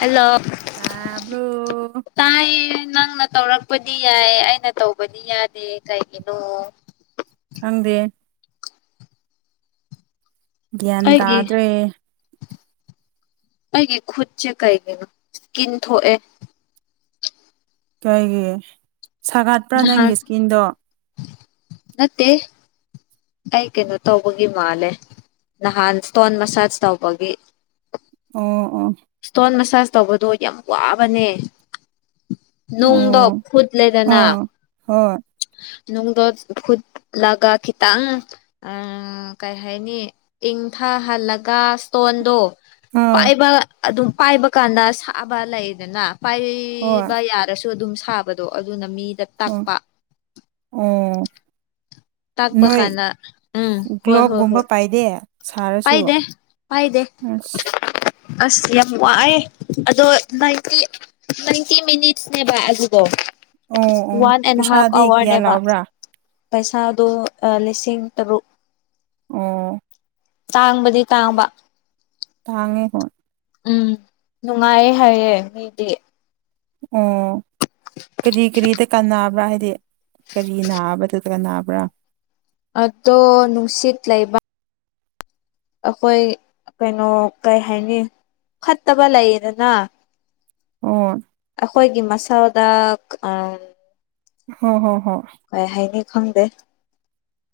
hello ꯇꯥꯕ꯭ꯔꯣ ꯇꯥꯏ ꯅꯪ ꯇꯧꯔꯛꯄꯗꯤ ꯌꯥꯏ ꯑꯩꯅ ꯇꯧꯕꯗꯤ ꯌꯥꯗꯦ ꯀꯩꯒꯤꯅꯣ ꯊꯪꯗꯦ ꯒ꯭ꯌꯥꯟ ꯑꯩꯒꯤ ꯇꯥꯗ꯭ꯔꯦ ꯑꯩꯒꯤ ꯈꯨꯠꯁꯦ ꯀꯩꯒꯤꯅꯣ ꯁꯀꯤꯟ ꯊꯣꯛꯑꯦ ꯀꯩꯒꯤ ꯁꯥꯒꯠꯄ꯭ꯔꯥ ꯅꯍꯥꯟ ꯅꯪꯒꯤ ꯏꯁꯀꯤꯟꯗꯣ ꯅꯠꯇꯦ ꯑꯩ ꯀꯩꯅꯣ ꯇꯧꯕꯒꯤ ꯃꯥꯜꯂꯦ ꯅꯍꯥꯟ ꯏꯁꯇꯣꯟ ꯃꯁꯥꯖ ꯇꯧꯕꯒꯤ ꯎꯝ ꯏꯁꯇꯣꯟ ꯃꯁꯥꯁ ꯇꯧꯕꯗꯨꯣ ꯌꯥꯝ ꯋꯥꯕꯅꯦ ꯅꯣꯡꯗ ꯑꯣ ꯐꯨꯗꯂꯦꯗꯅ ꯑꯥ ꯍꯣꯏ ꯅꯨꯡꯗꯣ ꯈꯨꯠꯂꯒ ꯈꯤꯇꯪ ꯀꯩ ꯍꯥꯏꯅꯤꯪ ꯄꯟꯊꯍꯜꯂꯒ ꯏꯁ꯭ꯇꯣꯟꯗꯣ ꯑꯥ ꯄꯥꯏꯕ ꯑꯗꯨꯝ ꯄꯥꯏꯕ ꯀꯥꯟꯗ ꯁꯥꯕ ꯂꯩꯗꯅ ꯍꯣꯏ ꯄꯥꯏꯕ ꯌꯥꯔꯁꯨ ꯑꯗꯨꯝ ꯁꯥꯕꯗꯣ ꯑꯗꯨꯅ ꯃꯤꯗ ꯑꯣ ꯇꯥꯛꯄ ꯑꯣ ꯇꯥꯛꯄ ꯅꯣꯏ ꯀꯥꯟꯗ ꯎꯝ ꯍꯣꯏ ꯍꯣꯏ ꯒ꯭ꯂꯣꯞꯒꯨꯝꯕ ꯍꯣꯏ ꯄꯥꯏꯗꯦ ꯁꯥꯔꯁꯨ ꯄꯥꯏꯗꯦ ꯄꯥꯏꯗꯦ ꯑꯁ ꯑꯁ ꯌꯥꯝ ꯋꯥꯑꯦ ꯑꯗꯣ ꯗꯤ ꯇ꯭ꯏꯟꯇꯤ ꯃꯤꯅꯤꯠꯁꯅꯦꯕ ꯑꯕꯣ ꯑꯣ ꯑꯣ ꯋꯥꯟ ꯑꯦꯟ ꯍꯥꯐ ꯄꯩꯁꯥꯗꯤ ꯀꯌꯥ ꯑꯋꯥꯔꯅꯦꯕ ꯂꯥꯎꯕ꯭ꯔꯥ ꯄꯩꯁꯥ ꯑꯗꯨ ꯂꯤꯁꯤꯡꯔꯨ ꯑꯣ ꯇꯥꯡꯕꯗꯤ ꯇꯥꯡꯕ ꯇꯥꯡꯉꯦ ꯍꯣ ꯎꯝ ꯅꯨꯡꯉꯥꯏꯌꯦ ꯍꯥꯏꯌꯦꯦ ꯃꯤꯗꯤ ꯑꯣ ꯀꯔꯤ ꯀꯔꯤꯗ ꯀ ꯔꯍꯤ ꯀꯔꯤ ꯅꯥꯕ ꯇꯠꯒ ꯅꯥꯕ꯭ꯔꯥ ꯑꯗꯨꯣ ꯅꯨꯡꯁꯤꯠ ꯂꯩ ꯂꯩꯕ ꯑꯩꯈꯣꯏ ꯀꯩꯅꯣ ꯀꯩ ꯍꯥꯏꯅꯤ ꯐꯠꯇꯕ ꯂꯩꯌꯦꯗꯅ ꯑꯣ ꯑꯩꯈꯣꯏꯒꯤ ꯃꯁꯥꯎꯗꯥꯛ ꯑ ꯍ ꯍꯣ ꯍꯣꯏ ꯀꯩ ꯍꯥꯏꯅꯤ ꯈꯪꯗꯦ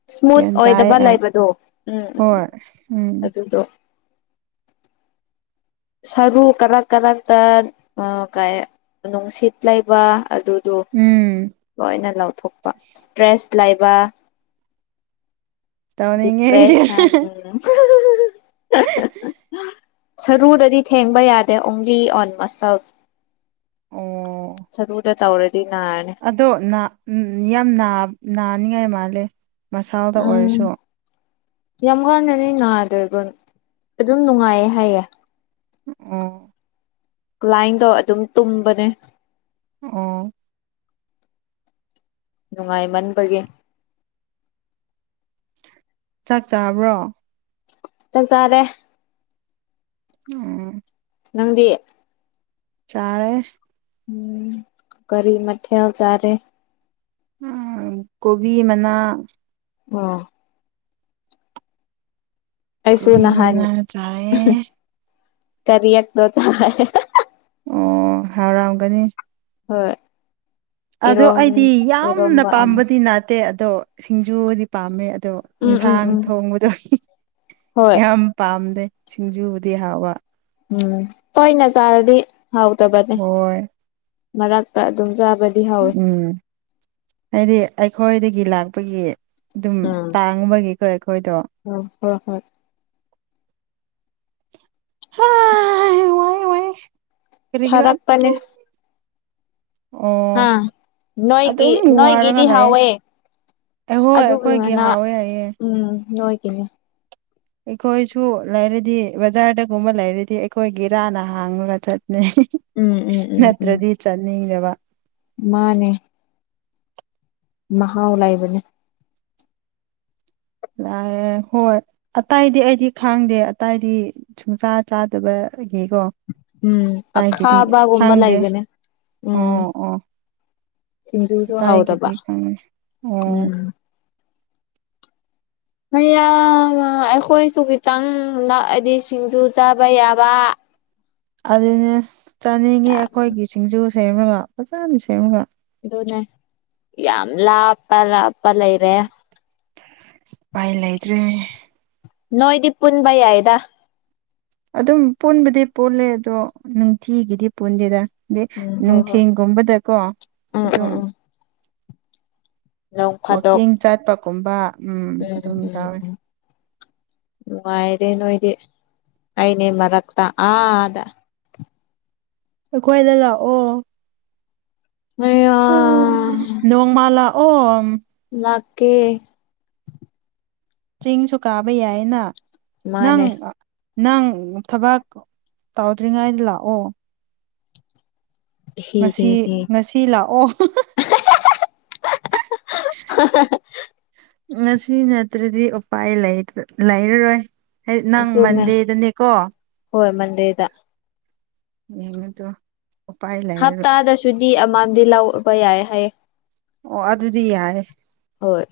ꯏꯁꯃꯨꯠ ꯒ꯭ꯌꯥꯟ ꯇꯥꯏ ꯑꯣꯏꯗꯕ ꯑꯩ ꯂꯩꯕꯗꯣ ꯎꯝ ꯎꯝ ꯎꯝ ꯍꯣꯏ ꯎꯝ ꯑꯗꯨꯗꯣ ꯁꯔꯨ ꯀꯔꯛ ꯀꯔꯛꯇ ꯀ ꯅꯨꯡꯁꯤꯠ ꯂꯩꯕ ꯑꯗꯨ ꯑꯗꯨ ꯎꯝ ꯂꯣꯏꯅ ꯂꯧꯊꯣꯛꯄ ꯏꯁꯇ꯭ꯔꯦꯁ ꯂꯩꯕ ꯇꯧꯅꯤꯡꯉꯦ ꯑꯩꯁꯨ ꯗꯤꯄ꯭ꯔꯦꯁꯟ ꯎꯝ ꯁꯔꯨꯗꯗꯤ ꯊꯦꯡꯕ ꯌꯥꯔꯦ ꯗ ꯑꯣꯡꯂꯤ ꯑꯣꯟ ꯃꯁꯜ ꯑꯣ ꯆꯗ ꯇꯧꯔꯁ ꯑꯗꯣ ꯌꯥꯝ ꯅꯥꯅꯤꯡꯉꯥꯏ ꯃꯥꯜꯂꯦ ꯃꯁꯥꯗ ꯎꯝ ꯑꯣꯏꯔꯁꯨ ꯌꯥꯝ ꯋꯥꯅꯅꯦ ꯉꯅꯥꯗꯣꯏꯕꯣ ꯑꯗꯨꯝ ꯅꯨꯡꯉꯥꯏꯌꯦ ꯍꯥꯏꯌꯦꯦ ꯎꯝ ꯀ꯭ꯂꯥꯏꯟꯗꯣ ꯑꯗꯨꯝ ꯇꯨꯝꯕꯅꯦ ꯑ ꯅꯨꯡꯉꯥꯏꯃꯟꯕꯒꯤ ꯆꯥꯛ ꯆꯥꯕ꯭ꯔꯣ ꯆ ꯆꯥꯗ ꯎꯝ ꯅꯪꯗꯤ ꯆꯥꯔꯦ ꯎꯝ ꯀꯔꯤ ꯃꯊꯜ ꯆꯔꯦ ꯎꯝ ꯀꯣꯕꯤ ꯃꯅꯥ ꯑ ꯀꯁꯨ ꯀꯣꯕꯤ ꯃꯅꯥ ꯅꯍꯅꯤ ꯆꯥꯏꯌꯦ ꯇꯔꯤꯗꯣ ꯆꯦ ꯑꯣ ꯍꯔꯝꯒꯅꯤ ꯍꯣꯏ ꯑꯗꯣ ꯏꯔꯣꯝ ꯑꯩꯗꯤ ꯌꯥꯝꯅ ꯏꯔꯣꯝꯕ ꯑꯃ ꯄꯥꯝꯕꯗꯤꯅ ꯇꯦ ꯑꯗꯣ ꯁꯤꯡꯖꯨꯗꯤ ꯄꯥꯝꯃꯦ ꯑꯗꯣ ꯎꯝ ꯎꯝ ꯌꯦꯟꯁꯥꯡ ꯎꯝ ꯊꯣꯡꯕꯗꯣ ꯍꯣꯏ ꯌꯥꯝ ꯄꯥꯝꯗꯦ ꯁꯤꯡꯖꯨꯕꯨꯗꯤ ꯍꯥꯎꯕ ꯎꯝ ꯀꯣꯏꯅ ꯆꯥꯔꯗꯤ ꯍꯥꯎꯗꯕꯅꯦ ꯍꯣꯏ ꯃꯅꯥꯛꯇ ꯑꯗꯨꯝ ꯆꯥꯕ ꯎꯝ ꯍꯥꯏꯗꯤ ꯑꯩꯈꯣꯏꯗꯒꯤ ꯂꯥꯛꯄꯒꯤ ꯑꯗꯨꯝ ꯎꯝ ꯇꯥꯡꯕꯒꯤꯀꯣ ꯑꯩꯈꯣꯏꯗꯣ ꯎꯝ ꯍꯣꯏ ꯍꯣꯏ ꯋꯥꯏ ꯋꯥꯏ ꯀꯔꯤꯒꯤꯔ ꯈꯔꯥꯛ ꯄꯅꯦ ꯑꯗꯨꯝ ꯑꯣ ꯑꯥ ꯅꯣꯏꯒꯤ ꯑꯗꯨꯝ ꯋꯥꯔꯒ ꯅꯣꯏꯒꯗꯤ ꯂꯩꯌꯦ ꯍꯋꯦ ꯑꯩꯍꯣꯏ ꯑꯗꯨꯒꯤ ꯑꯩꯈꯣꯏꯒꯤ ꯃꯅꯥ ꯍꯥꯎꯋꯦ ꯍꯥꯏꯌꯦ ꯎꯝ ꯅꯣꯏꯒꯤꯅꯦ ꯑꯩꯈꯣꯏꯁꯨ ꯂꯩꯔꯗꯤ ꯕꯖꯥꯔꯗꯒꯨꯝꯕ ꯂꯩꯔꯗꯤ ꯑꯩꯈꯣꯏꯒꯤꯔꯥꯟꯅ ꯍꯥꯡꯉꯒ ꯆꯠ ꯎꯝ ꯎꯝ ꯎꯝ ꯎꯝ ꯅꯠꯇ꯭ꯔꯗꯤ ꯆꯠꯅꯤꯡꯗꯕ ꯃꯥꯅꯦ ꯃꯍꯥꯎ ꯂꯩꯕꯅꯦ ꯂꯥꯛꯑꯦ ꯍꯣꯏ ꯑꯇꯏꯗꯤ ꯑꯩꯗꯤ ꯈꯥꯡꯗꯦ ꯑꯇꯏꯗꯤ ꯁꯨꯡꯆꯥꯥ ꯆꯥꯗꯕ ꯒꯣ ꯎꯝ ꯇꯥꯏꯒꯤꯗꯤ ꯑꯈꯥꯕꯒꯨꯝꯕ ꯁꯥꯡꯗꯦ ꯂꯩꯕꯅꯦ ꯎꯝ ꯑꯣ ꯑꯣ ꯁꯤꯡꯖꯨꯁꯨ ꯄꯇꯥꯏ ꯀ ꯍꯥꯎꯗꯕ ꯈ ꯑꯣ [unintelligible] ꯎꯝ ꯍꯡ ꯑꯩꯈꯣꯏꯁꯨ ꯈꯤꯇꯪ ꯍꯥꯏꯗꯤ ꯁꯤꯡꯖꯨ ꯆꯥꯕ ꯌꯥꯕ ꯑꯗꯨꯅꯦ ꯆꯥꯅꯤꯡꯉꯤ ꯌꯥꯝ ꯑꯩꯈꯣꯏꯒꯤ ꯁꯤꯡꯖꯨ ꯁꯦꯝꯃꯒ ꯐꯖꯅ ꯁꯦꯝꯃꯒ ꯌꯥꯝ ꯂꯥꯞꯄ ꯂꯥꯞꯄ ꯂꯩꯔꯦ ꯎꯄꯥꯏ ꯂꯩꯇ꯭ꯔꯦ ꯅꯣꯏꯗꯤ ꯄꯨꯨꯟꯕꯥ ꯌꯥꯏꯗ ꯑꯗꯨꯝ ꯄꯨꯟꯕꯗꯤ ꯄꯨꯜꯂꯦ ꯑꯗꯣ ꯅꯨꯡꯊꯤꯒꯤꯗꯤ ꯄꯨꯟꯗꯦꯗ ꯑꯗꯩ ꯎꯝ ꯍꯣꯏ ꯍꯣꯏ ꯅꯨꯡꯊꯤꯟꯒꯨꯝꯕꯗꯀꯣ ꯎꯝ ꯎꯝ ꯑꯗꯨꯝ ꯎꯝ ꯅꯣꯡ ꯐꯥꯗꯣꯛ ꯋꯥꯛꯀꯤꯡ ꯆꯥꯠꯄꯒꯨꯝꯕ ꯎꯝ ꯎꯝ ꯎꯝ ꯅꯨꯡꯉꯥꯏꯔꯦ ꯅ [unintelligible] [unintelligible] ꯑꯅꯦ ꯃꯔꯛꯇ ꯑꯗ ꯑꯩꯈꯣꯏꯗ ꯂꯥꯛꯑꯣ ꯑꯌꯥ ꯅꯣꯡꯃ ꯂꯛꯑꯣ ꯂꯛꯀꯦ ꯆꯤꯡꯁꯨ ꯀꯥꯕ ꯌꯥꯏꯅ ꯅꯪ ꯃꯥꯅꯦ ꯅꯪ ꯊꯕꯛ ꯇꯧꯗ꯭ꯔꯤꯉꯩꯗ ꯂꯥꯛꯑꯣ ꯍꯤ ꯍꯤ ꯉꯁꯤ ꯍꯤ ꯉꯁꯤ ꯂꯥꯛꯑꯣ [unintelligible] ꯉꯁꯤ ꯅꯠꯇ꯭ꯔꯗꯤ ꯎꯄꯥꯏ ꯂꯩꯔꯔꯣꯏ ꯅꯪ ꯆꯨꯝꯃꯦ ꯃꯟꯗꯦꯗꯅꯦꯀꯣ ꯍꯣꯏ ꯃꯟꯗꯦꯗ [unintelligible] [inaudible] ꯂꯩꯔꯔꯣꯏ ꯍꯞꯇꯥꯗꯁꯨꯗꯤ ꯑꯃꯝꯗꯤ ꯂꯧꯕ ꯌꯥꯏ ꯍꯥꯏꯌꯦ ꯑꯣ ꯑꯗꯨꯗꯤ ꯌꯥꯏ ꯍꯣꯏ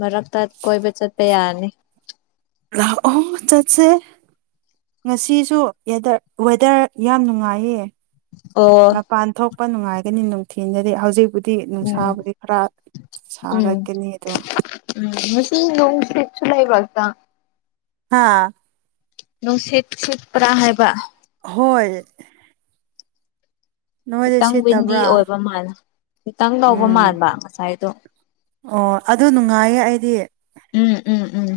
ꯃꯔꯛꯇ ꯀꯣꯏꯕ ꯆꯠꯄ ꯌꯥꯅꯤ ꯂꯛꯑꯣ ꯆꯠꯁꯦ ꯉꯁꯤꯁꯨꯗ ꯋꯦꯗꯔ ꯌꯥꯝ ꯅꯨꯡꯉꯥꯏꯌꯦ ꯑꯣ ꯃꯄꯥꯟ ꯊꯣꯛꯄ ꯅꯨꯡꯉꯥꯏꯒꯅꯤ ꯅꯨꯡꯊꯤꯖꯗꯤ ꯍꯧꯖꯤꯛꯗꯤ ꯗꯤ ꯎꯝ ꯅꯨꯡꯁꯥꯕꯨꯗꯤ ꯈꯔ ꯁꯥꯒꯠꯀꯅꯤ ꯑꯗꯣ ꯁꯤ ꯅꯣꯡꯁꯤꯁꯨ ꯂꯩꯥꯏꯕꯥꯛꯇ ꯍꯥꯥ ꯅꯨꯡꯁꯤꯠ ꯁꯤꯠꯄ꯭ꯔꯥ ꯍꯥꯏꯕ ꯍꯣꯏ ꯅꯣꯏꯗ ꯈꯤꯇꯪ ꯋꯤꯟꯗꯤ ꯁꯤꯠꯇꯕ꯭ꯔꯥ ꯑꯣꯏꯕ ꯃꯥꯜꯂ ꯈꯤꯇꯪ ꯂꯧꯕ ꯎꯝ ꯃꯥꯟꯕ ꯉꯁꯥꯏꯗꯣ ꯑꯣ ꯑꯗꯨ ꯅꯨꯡꯉꯥꯏꯌꯦ ꯑꯩ ꯎꯝ ꯎꯝ ꯎꯝ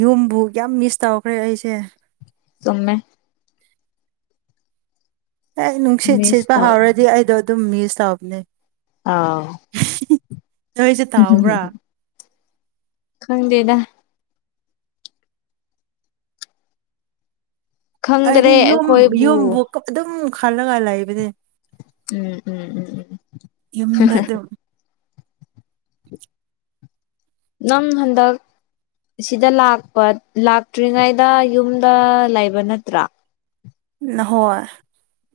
ꯌꯨꯝꯕꯨ ꯌꯥꯝ ꯃꯤꯁ ꯇꯧꯈ꯭ꯔꯦ ꯑꯩꯁꯦ ꯁꯨꯝꯃꯦ ꯍ ꯅꯨꯡꯁꯤꯠ ꯃꯤꯁ ꯁꯤꯠꯄ ꯍꯧꯥꯎꯔꯗꯤ ꯑꯩꯗꯣ ꯑꯗꯨꯝ ꯃꯤꯁ ꯇꯧꯕꯅꯦ ꯑꯥ ꯆꯣꯏꯁꯦ ꯇꯥꯕ꯭ꯔꯥ ꯈꯪꯗꯦꯗ ꯍꯥꯏꯗꯤ ꯈꯪꯗ꯭ꯔꯦ ꯌꯣꯝ ꯑꯩꯈꯣꯏꯕꯨ ꯌꯣꯝꯕꯨ ꯑꯗꯨꯝ ꯈꯜꯂꯒ ꯂꯥꯛꯏꯕꯅꯦ ꯎꯝ ꯎꯝ ꯎꯝ ꯌꯨꯝꯗ ꯎꯝ ꯑꯗꯨꯝ ꯅꯪ ꯍꯟꯗ ꯑꯁꯤꯗ ꯂꯥꯛꯄ ꯂꯥꯛꯇ꯭ꯔꯤꯉꯩꯗ ꯌꯨꯝꯗ ꯂꯩꯕ ꯅꯠꯇ꯭ꯔꯥ ꯍꯣꯏ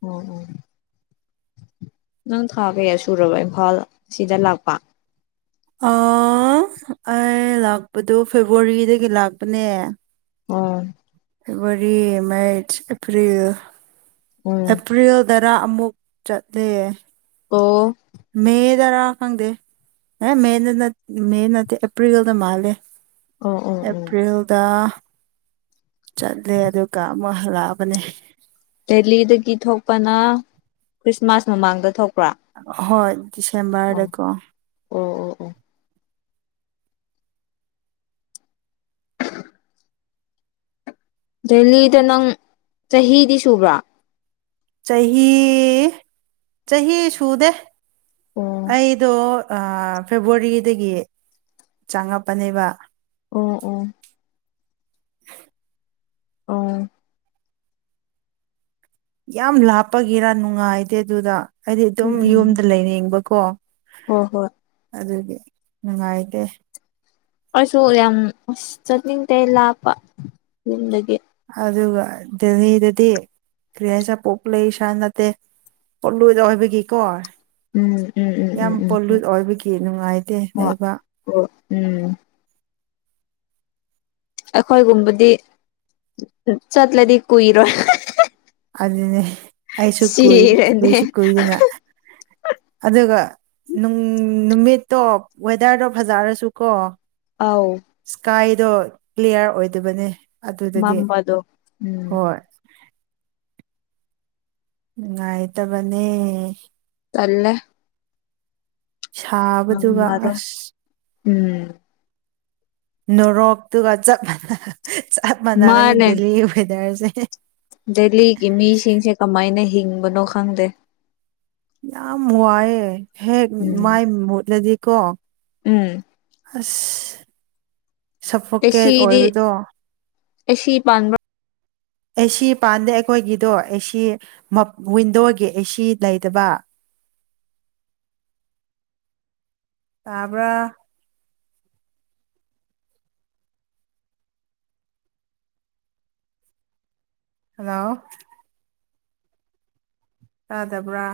ꯑꯣ ꯑꯣ ꯅꯪ ꯊꯥ ꯀꯌꯥ ꯁꯨꯔꯕ ꯏꯝꯐꯥꯜ ꯁꯤꯗ ꯂꯥꯛꯄ ꯑ ꯑꯩ ꯂꯥꯛꯄꯗꯣ ꯐꯦꯕꯋꯥꯔꯤꯗꯒꯤ ꯂꯥꯛꯄꯅꯦ ꯎꯝ ꯐꯦꯕꯋꯥꯔꯤ ꯃꯥꯔꯆ ꯑꯦꯄ꯭ꯔꯔꯤꯜ ꯎꯝ ꯑꯦꯄ꯭ꯜꯗ ꯈꯔꯥ ꯑꯃꯨꯛ ꯆꯠꯂꯦ ꯑꯣꯣ ꯃꯗ ꯔꯥ ꯈꯪꯗ ꯑꯦ ꯃꯦꯅ ꯃꯦ ꯅꯠꯇ ꯑꯦꯄ꯭ꯔꯤꯜꯗ ꯃꯥꯂꯦ ꯑꯣ ꯑꯣ ꯎꯝ ꯑꯦꯄ꯭ꯔꯔꯤꯜꯗ ꯆꯠꯂꯦ ꯑꯗꯨꯒ ꯑꯃ ꯍ ꯂꯛꯑꯕꯅꯦ ꯗꯦꯂꯤꯗꯒꯤ ꯊꯣꯛꯄꯅ ꯈ꯭ꯔꯤꯁꯃꯥꯁ ꯃꯃꯥꯡꯗ ꯊꯣꯛꯄ ꯍꯣꯏ ꯗꯤꯁꯦꯝꯕꯔꯗꯀꯣ ꯑꯣ ꯑꯣ ꯑꯣ ꯗꯦꯂꯤꯗ ꯅꯪ ꯆꯍꯤꯗꯤ ꯁꯨꯕ꯭ꯔꯥ ꯆꯍꯤ ꯆꯍꯤ ꯁꯨꯗꯦ ꯑꯣ ꯑꯩꯗꯣ ꯐꯦꯕꯋꯥꯔꯤꯗꯒꯤ ꯆꯪꯉꯛꯄꯅꯦꯕ ꯑꯣ ꯑꯣ ꯎ ꯌꯥꯝ ꯂꯥꯞꯄꯒꯤꯔ ꯅꯨꯡꯉꯥꯏꯗꯦ ꯑꯗꯨꯗ ꯍꯥꯏꯗꯤ ꯑꯗꯨꯝ ꯎꯝ ꯌꯨꯝꯗ ꯂꯩꯅꯤꯡꯕꯀꯣ ꯍꯣꯏ ꯍꯣꯏ ꯑꯗꯨꯒꯤ ꯅꯨꯡꯥꯏꯗꯦ ꯑꯩꯁꯨ ꯌꯥꯝ ꯆꯠꯅꯤꯡꯗꯦ ꯂꯥꯞꯄꯨꯝꯗꯒꯤ ꯑꯗꯨꯒ ꯗꯦꯜꯂꯤꯗꯗꯤ ꯀ꯭ꯔꯤꯌꯥꯁ ꯄꯣꯛꯄ ꯂꯩ ꯏꯁꯥ ꯅꯠꯇꯦ ꯄꯣꯠꯂꯣꯏꯗꯧ ꯍꯥꯏꯕꯒꯤꯀꯣ ꯎꯝ ꯎꯝ ꯎꯝ ꯌꯥꯝ ꯎꯝ ꯎꯝ ꯎꯝ ꯄꯣꯂꯨꯠ ꯑꯣꯏꯕꯒꯤ ꯅꯨꯡꯉꯥꯏꯇꯦ ꯍꯣꯏ ꯂꯩꯕꯥꯛ ꯍꯣꯏ ꯎꯝ ꯑꯩꯈꯣꯏꯒꯨꯝꯕꯗꯤ ꯆꯠꯂꯗꯤ ꯀꯨꯏꯔꯣꯏ ꯑꯗꯨꯅꯦ ꯑꯩꯁꯨ ꯀꯨꯏ ꯁꯤꯔꯅꯤ ꯏꯀꯨꯏꯁꯨ ꯀꯨꯏꯗꯅ ꯑꯗꯨꯒꯅꯨꯡ ꯅꯨꯃꯤꯠꯇꯣ ꯋꯦꯗꯔꯗꯣ ꯐꯖꯔꯁꯨ ꯀꯣ ꯑꯥꯎ ꯑꯗꯣ ꯀ꯭ꯂꯤꯌꯥꯔ ꯑꯣꯏꯗꯕꯅꯦ ꯑꯗꯨꯗꯗꯤ ꯃꯝꯕꯗꯣ ꯎꯝ ꯍꯣꯏ ꯎꯉꯥꯏ ꯇ ꯃꯅꯤ ꯆꯂꯦ ꯁꯥꯕꯗꯨꯒ ꯑꯁ ꯎꯝ ꯅꯨꯣꯔꯣꯛꯇꯨꯒ ꯆꯞ ꯃꯥꯟꯅ ꯆꯞ ꯃꯥꯟꯅꯒꯅꯤ ꯃꯥꯅꯦ ꯗꯦꯜꯂꯤ ꯋꯦꯗꯔꯁꯦ ꯗꯦꯜꯂꯤꯒꯤ ꯃꯤꯁꯤꯡꯁꯦ ꯀꯃꯥꯏꯅ ꯍꯤꯡꯕꯅꯣ ꯈꯪꯗꯦ ꯌꯥꯝ ꯋꯥꯏꯑꯦ ꯍꯦꯛ ꯎꯝ ꯃꯥꯏ ꯃꯨꯠꯂꯗꯤꯀꯣ ꯎꯝ ꯑꯥꯁꯖ ꯁꯐꯣꯀꯦꯠ ꯑꯣꯏꯕꯗꯣꯅꯤ ꯑꯁꯤꯁꯤ ꯄꯥꯟꯕꯔꫭ ꯑꯦꯁꯤ ꯄꯥꯟꯗꯦ ꯑꯩꯈꯣꯏꯒꯤꯗꯣ ꯑꯦꯁꯤ ꯌꯥꯟꯗꯣꯒꯤ ꯑꯦꯁꯤ ꯂꯩꯇꯕ ꯇꯥꯕꯔꯥ ꯍꯥꯎꯂꯣ ꯌꯇꯥꯗꯕ꯭ꯔꯥ